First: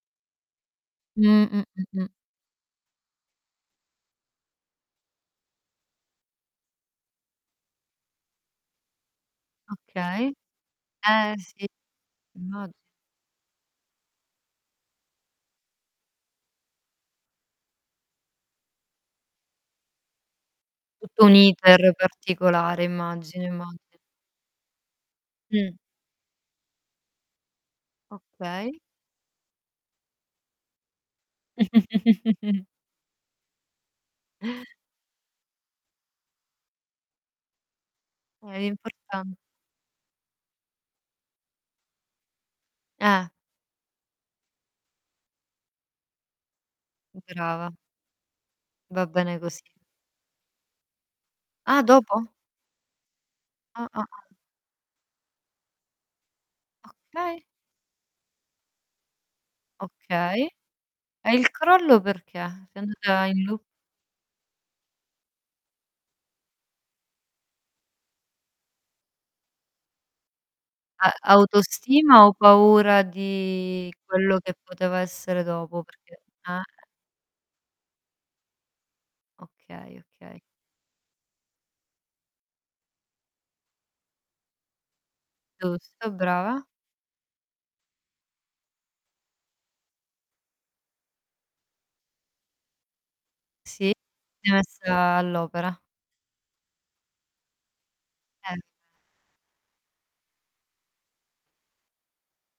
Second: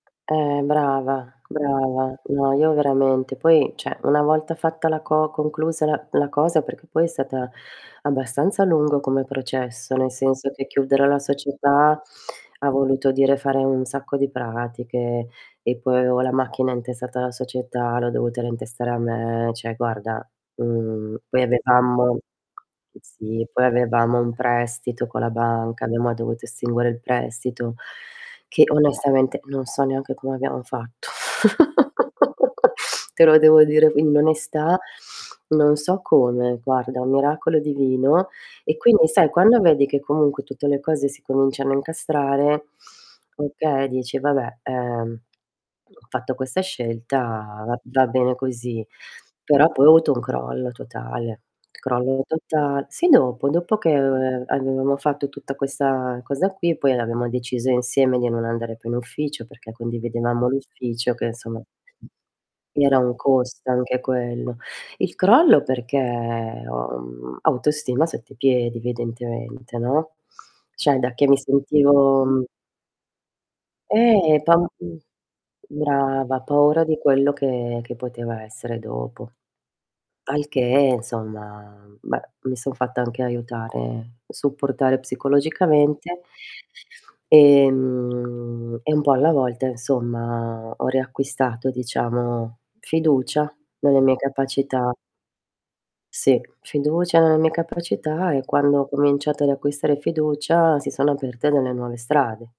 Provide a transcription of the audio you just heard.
Eh, brava, Mh. Mh. Mh. Mh. brava. No, io veramente. Poi, cioè una volta fatta la co conclusa la la cosa perché poi è stata abbastanza lungo come processo, nel Okay. senso che chiudere la Eh, sì, società ha immagi voluto dire fare un sacco di pratiche. E, poi avevo la macchina intestata alla società, l'ho dovuta reintestare a me, cioè, guarda mhmm, Tutto un poi inter avevamo particolare, immagino, Sì, poi immagi avevamo un prestito con la Mh. banca, abbiamo dovuto estinguere il prestito che Okay. onestamente non so neanche come abbiamo fatto. Te lo devo dire in onestà, non so come, guarda, un miracolo divino, Eh, è e quindi sai importan quando vedi che comunque tutte le cose si cominciano a incastrare, Eh. okay, dici: "Vabbè, ehm, ho fatto questa scelta, Brava. va va bene così.", Va bene così. però poi ho avuto un crollo totale. Ah, Crollo dopo? total Sì, dopo dopo Ah, che ah, ah. aveva avevamo fatto tutta questa cosa qui, poi l'abbiamo Okay. deciso insieme di non andare più in ufficio, perché Okay. condividevamo l'ufficio che, E il insomma, crollo perché? Sei era un andata in loop? costo anche quello. Il crollo perché ho, mhmm, autostima sotto ai piedi evidentemente, no, cioè A da che mi autostima o sentivo paura di quello Eh, che poteva tantiss essere dopo? Perché Brava, Eh. paura di quello che che poteva essere dopo. Okay, okay. Al che, insomma beh, mi son fatta anche aiutare, supportare Giusto, psicologicamente. brava. Ehm, e un po' alla volta insomma, ho riacquistato, diciamo, fiducia Sì, nelle mie ti sei capacità. messa all'opera. Sì, fiducia nelle mie capacità, e Eh. quando ho cominciato ad acquistare fiducia si sono aperte delle nuove strade.